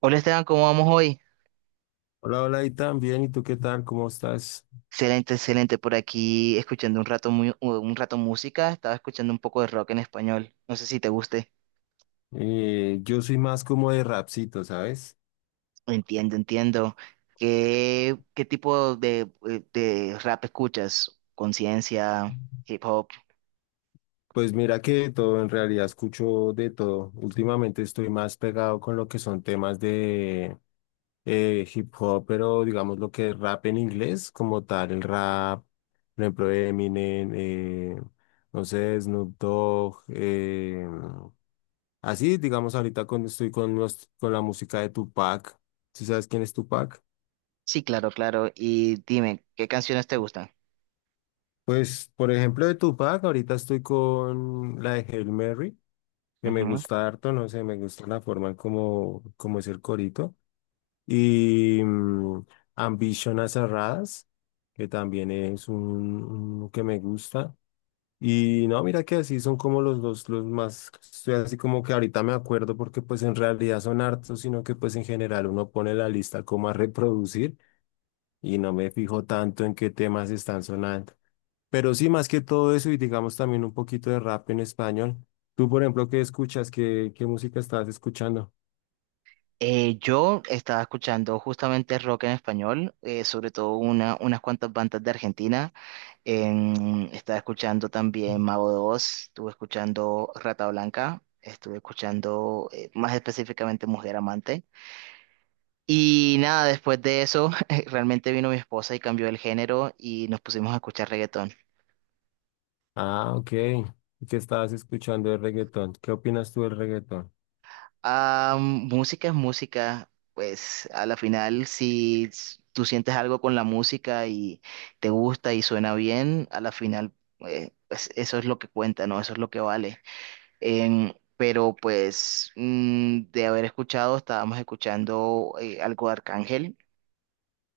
Hola, Esteban, ¿cómo vamos hoy? Hola, hola, y también, ¿y tú qué tal? ¿Cómo estás? Excelente, excelente. Por aquí escuchando un rato, un rato música. Estaba escuchando un poco de rock en español. No sé si te guste. Yo soy más como de rapcito, ¿sabes? Entiendo, entiendo. ¿Qué tipo de rap escuchas? ¿Conciencia, hip hop? Pues mira que de todo, en realidad escucho de todo. Últimamente estoy más pegado con lo que son temas de hip hop, pero digamos lo que es rap en inglés, como tal, el rap, por ejemplo, Eminem, no sé, Snoop Dogg, así, digamos, estoy con, con la música de Tupac. ¿Sí sabes quién es Tupac? Sí, claro, claro. Y dime, ¿qué canciones te gustan? Pues, por ejemplo, de Tupac, ahorita estoy con la de Hail Mary, que me Ujú. gusta harto, no sé, me gusta la forma en cómo es el corito. Y Ambition a Cerradas, que también es un que me gusta. Y no, mira que así son como los dos, los más, estoy así como que ahorita me acuerdo porque pues en realidad son hartos, sino que pues en general uno pone la lista como a reproducir y no me fijo tanto en qué temas están sonando. Pero sí, más que todo eso y digamos también un poquito de rap en español. Tú, por ejemplo, ¿qué escuchas? Qué música estabas escuchando? Yo estaba escuchando justamente rock en español, sobre todo unas cuantas bandas de Argentina. Estaba escuchando también Mago de Oz, estuve escuchando Rata Blanca, estuve escuchando más específicamente Mujer Amante. Y nada, después de eso, realmente vino mi esposa y cambió el género y nos pusimos a escuchar reggaetón. Ah, ok. ¿Y qué estabas escuchando de reggaetón? ¿Qué opinas tú del reggaetón? Ah, música es música. Pues a la final, si tú sientes algo con la música y te gusta y suena bien, a la final, pues eso es lo que cuenta, ¿no? Eso es lo que vale. Pero pues de haber escuchado, estábamos escuchando algo de Arcángel,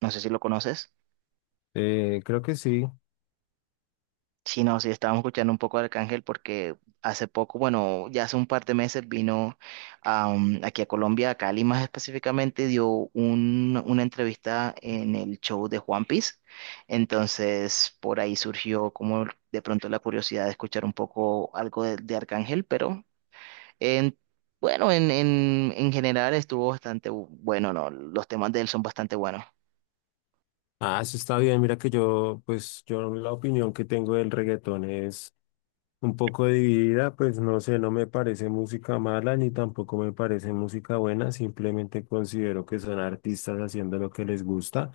no sé si lo conoces. Creo que sí. Sí, no, sí, estábamos escuchando un poco de Arcángel porque hace poco, bueno, ya hace un par de meses vino aquí a Colombia, a Cali más específicamente, dio una entrevista en el show de Juan Piece. Entonces, por ahí surgió como de pronto la curiosidad de escuchar un poco algo de Arcángel. Pero En, bueno, en general estuvo bastante bueno, ¿no? Los temas de él son bastante buenos. Ah, eso está bien. Mira que yo, pues yo la opinión que tengo del reggaetón es un poco dividida, pues no sé, no me parece música mala ni tampoco me parece música buena, simplemente considero que son artistas haciendo lo que les gusta.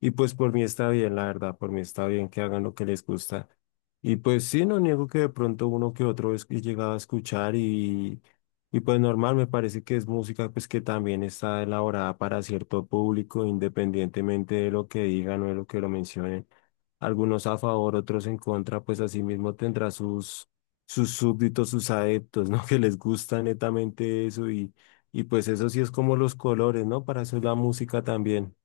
Y pues por mí está bien, la verdad, por mí está bien que hagan lo que les gusta. Y pues sí, no niego que de pronto uno que otro es que he llegado a escuchar y pues normal, me parece que es música pues que también está elaborada para cierto público, independientemente de lo que digan o de lo que lo mencionen. Algunos a favor, otros en contra, pues así mismo tendrá sus, sus súbditos, sus adeptos, ¿no? Que les gusta netamente eso y pues eso sí es como los colores, ¿no? Para eso es la música también.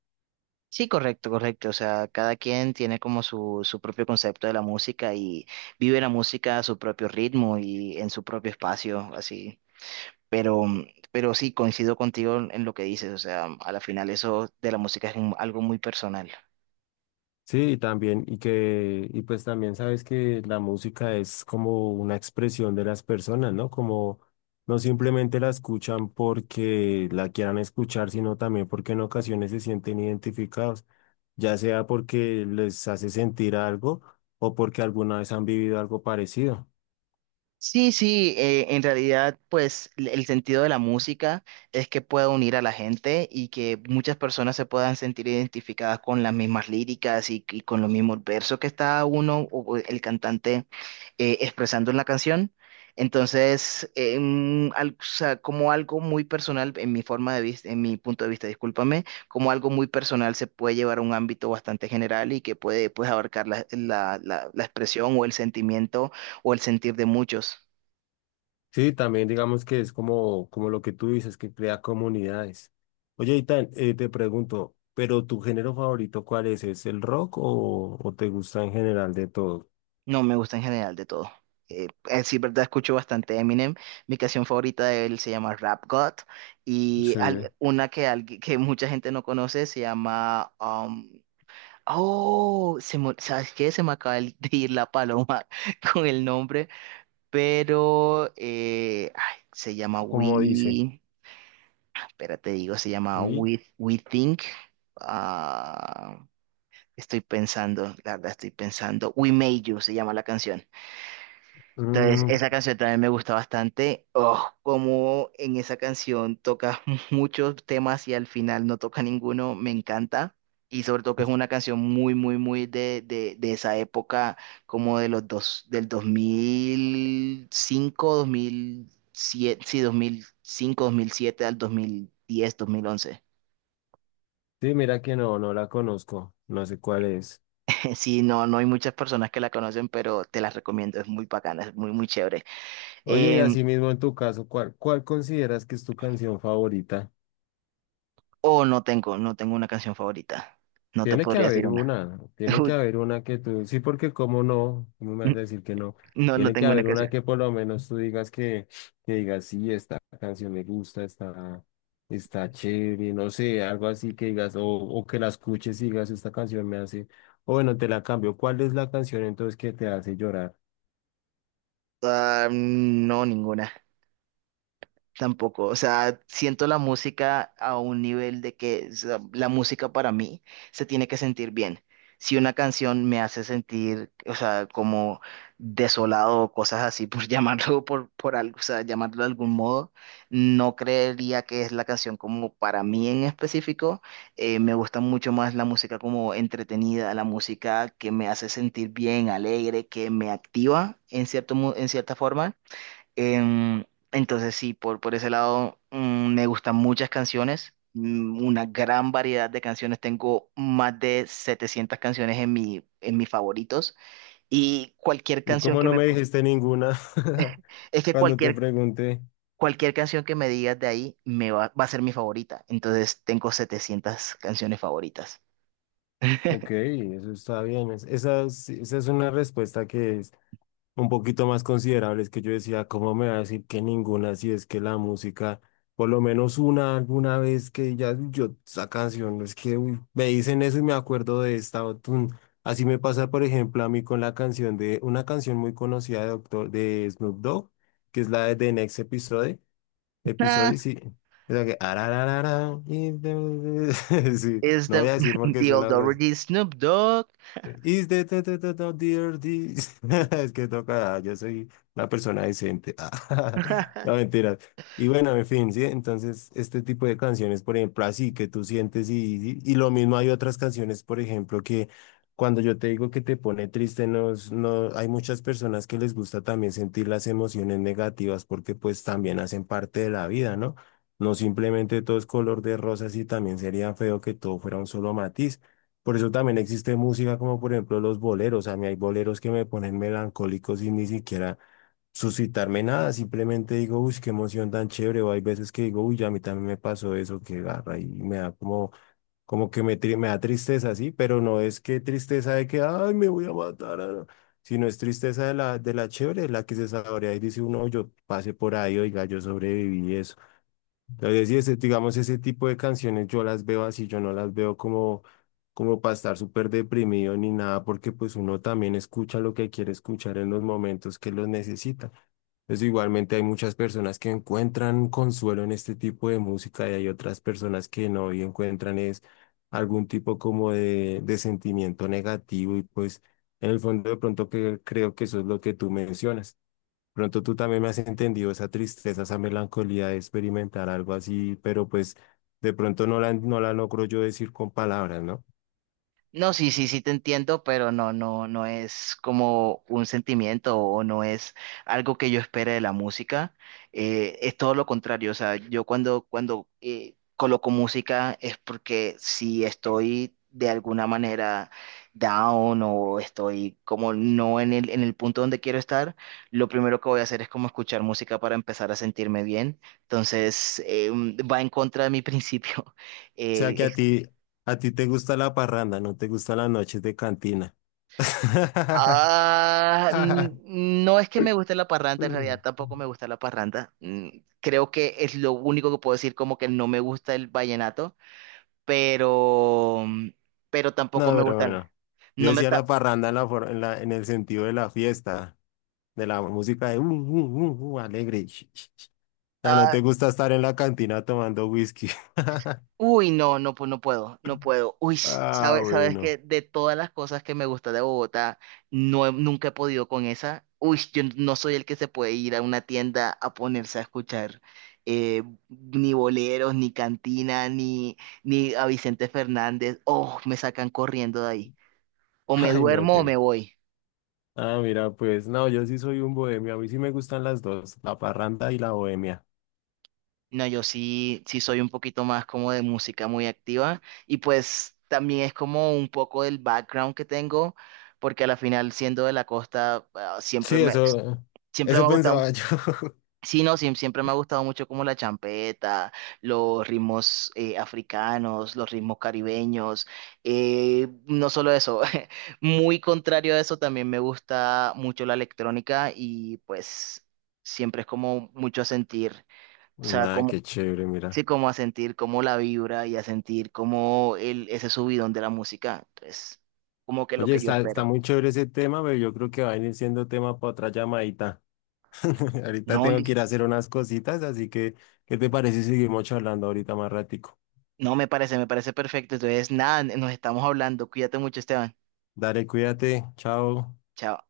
Sí, correcto, correcto. O sea, cada quien tiene como su propio concepto de la música y vive la música a su propio ritmo y en su propio espacio, así. Pero, pero sí, coincido contigo en lo que dices. O sea, a la final eso de la música es algo muy personal. Sí, y pues también sabes que la música es como una expresión de las personas, ¿no? Como no simplemente la escuchan porque la quieran escuchar, sino también porque en ocasiones se sienten identificados, ya sea porque les hace sentir algo o porque alguna vez han vivido algo parecido. Sí, sí, en realidad, pues el sentido de la música es que pueda unir a la gente y que muchas personas se puedan sentir identificadas con las mismas líricas y con los mismos versos que está uno o el cantante expresando en la canción. Entonces, o sea, como algo muy personal, en mi forma de vista, en mi punto de vista, discúlpame, como algo muy personal se puede llevar a un ámbito bastante general y que puede, pues, abarcar la expresión o el sentimiento o el sentir de muchos. Sí, también digamos que es como, como lo que tú dices, que crea comunidades. Oye, Itán, te pregunto, ¿pero tu género favorito cuál es? ¿Es el rock o te gusta en general de todo? No, me gusta en general de todo. Sí, verdad, escucho bastante Eminem. Mi canción favorita de él se llama Rap God, y Sí. Una que, que mucha gente no conoce, se llama... oh, ¿sabes qué? Se me acaba de ir la paloma con el nombre, pero ay, se llama Como dice? We... Espérate, digo, se llama Uy, We Think. Ah, estoy pensando, la verdad estoy pensando. We Made You se llama la canción. Entonces, mm, esa canción también me gusta bastante. Oh, como en esa canción toca muchos temas y al final no toca ninguno, me encanta. Y sobre todo que es una canción muy, muy, muy de esa época, como de los dos, del 2005, 2007, sí, 2005, dos mil siete al 2010, 2011. sí, mira que no, no la conozco, no sé cuál es. Sí, no, no hay muchas personas que la conocen, pero te las recomiendo, es muy bacana, es muy, muy chévere. Oye, y Em, así mismo en tu caso, cuál consideras que es tu canción favorita? o no tengo, no tengo una canción favorita. No te Tiene que podría decir haber una. una, tiene que haber una que tú, sí, porque cómo no, cómo me vas a Uy, decir que no, no, no tiene que tengo una haber una canción. que por lo menos tú digas que digas, sí, esta canción me gusta, está, está chévere, no sé, algo así que digas, o que la escuches y digas, esta canción me hace, o bueno, te la cambio, ¿cuál es la canción entonces que te hace llorar? Ah, no, ninguna. Tampoco. O sea, siento la música a un nivel de que, o sea, la música para mí se tiene que sentir bien. Si una canción me hace sentir, o sea, como desolado o cosas así, por llamarlo por algo, o sea, llamarlo de algún modo, no creería que es la canción como para mí en específico. Me gusta mucho más la música como entretenida, la música que me hace sentir bien, alegre, que me activa en cierto, en cierta forma. Em, entonces sí, por ese lado me gustan muchas canciones, una gran variedad de canciones. Tengo más de 700 canciones en en mis favoritos, y cualquier ¿Y canción cómo que no me... me dijiste ninguna Es que cuando te pregunté? cualquier canción que me digas de ahí me va a ser mi favorita. Entonces tengo 700 canciones favoritas. Ok, eso está bien, esa, esa es una respuesta que un poquito más considerables que yo decía, ¿cómo me va a decir que ninguna? Si es que la música, por lo menos una alguna vez que ya yo esa canción, es que uy, me dicen eso y me acuerdo de esta. O tun. Así me pasa, por ejemplo, a mí con la canción de una canción muy conocida de, Doctor, de Snoop Dogg, que es la de The Next Episode. Ah, Episode, sí. O sea que, arararara, sí, es no voy the, a decir porque the old suena grosero. Dougherty Snoop Dogg. Is the dear this- Es que toca, yo soy una persona decente. Ah, no, mentiras. Y bueno, en fin, sí, entonces este tipo de canciones, por ejemplo, así que tú sientes y lo mismo hay otras canciones, por ejemplo, que cuando yo te digo que te pone triste, no, no, hay muchas personas que les gusta también sentir las emociones negativas porque pues también hacen parte de la vida, ¿no? No simplemente todo es color de rosas y también sería feo que todo fuera un solo matiz. Por eso también existe música como por ejemplo los boleros. A mí hay boleros que me ponen melancólico sin ni siquiera suscitarme nada. Simplemente digo, uy, qué emoción tan chévere. O hay veces que digo, uy, a mí también me pasó eso, que garra. Y me da como, como que me da tristeza, sí, pero no es que tristeza de que, ay, me voy a matar. Ah, no, sino es tristeza de la chévere, la que se saborea y dice uno, yo pasé por ahí, oiga, yo sobreviví eso. Entonces, y ese, digamos, ese tipo de canciones yo las veo así, yo no las veo como, como para estar súper deprimido ni nada, porque pues uno también escucha lo que quiere escuchar en los momentos que los necesita. Entonces, igualmente hay muchas personas que encuentran consuelo en este tipo de música y hay otras personas que no y encuentran es algún tipo como de sentimiento negativo y pues en el fondo de pronto que creo que eso es lo que tú mencionas. Pronto tú también me has entendido esa tristeza, esa melancolía de experimentar algo así, pero pues de pronto no la logro yo decir con palabras, ¿no? O No, sí, sí, sí te entiendo, pero no, no, no es como un sentimiento o no es algo que yo espere de la música. Es todo lo contrario. O sea, yo cuando coloco música es porque si estoy de alguna manera down o estoy como no en en el punto donde quiero estar, lo primero que voy a hacer es como escuchar música para empezar a sentirme bien. Entonces, va en contra de mi principio. sea Eh, que a ti te gusta la parranda, no te gustan las noches de cantina. ah, no es que me guste la parranda, en realidad No, tampoco me gusta la parranda. Mm, creo que es lo único que puedo decir, como que no me gusta el vallenato, pero, pero tampoco me pero gusta, bueno, yo no me, decía la parranda en la, en el sentido de la fiesta, de la música de alegre. O sea, no ah, te gusta estar en la cantina tomando whisky. uy, no, no, pues no puedo, no puedo. Uy, Ah, sabes, sabes que bueno. de todas las cosas que me gusta de Bogotá, no, nunca he podido con esa. Uy, yo no soy el que se puede ir a una tienda a ponerse a escuchar ni boleros, ni cantina, ni a Vicente Fernández. Oh, me sacan corriendo de ahí. O me Ay, no, duermo o que. me voy. Ah, mira, pues no, yo sí soy un bohemio. A mí sí me gustan las dos, la parranda y la bohemia. No, yo sí, sí soy un poquito más como de música muy activa, y pues también es como un poco del background que tengo, porque a la final siendo de la costa ah, Sí, eso, siempre me eso ha pensaba gustado, yo. sí, no, siempre me ha gustado mucho como la champeta, los ritmos africanos, los ritmos caribeños, no solo eso, muy contrario a eso también me gusta mucho la electrónica, y pues siempre es como mucho a sentir. O sea, Nada, qué chévere, mira. sí, como a sentir como la vibra y a sentir como el, ese subidón de la música. Entonces, como que lo Oye, que yo está, está espero. muy chévere ese tema, pero yo creo que va a venir siendo tema para otra llamadita. Ahorita No, tengo Liz. que ir a hacer unas cositas, así que, ¿qué te parece si seguimos charlando ahorita más ratico? No, me parece perfecto. Entonces, nada, nos estamos hablando. Cuídate mucho, Esteban. Dale, cuídate, chao. Chao.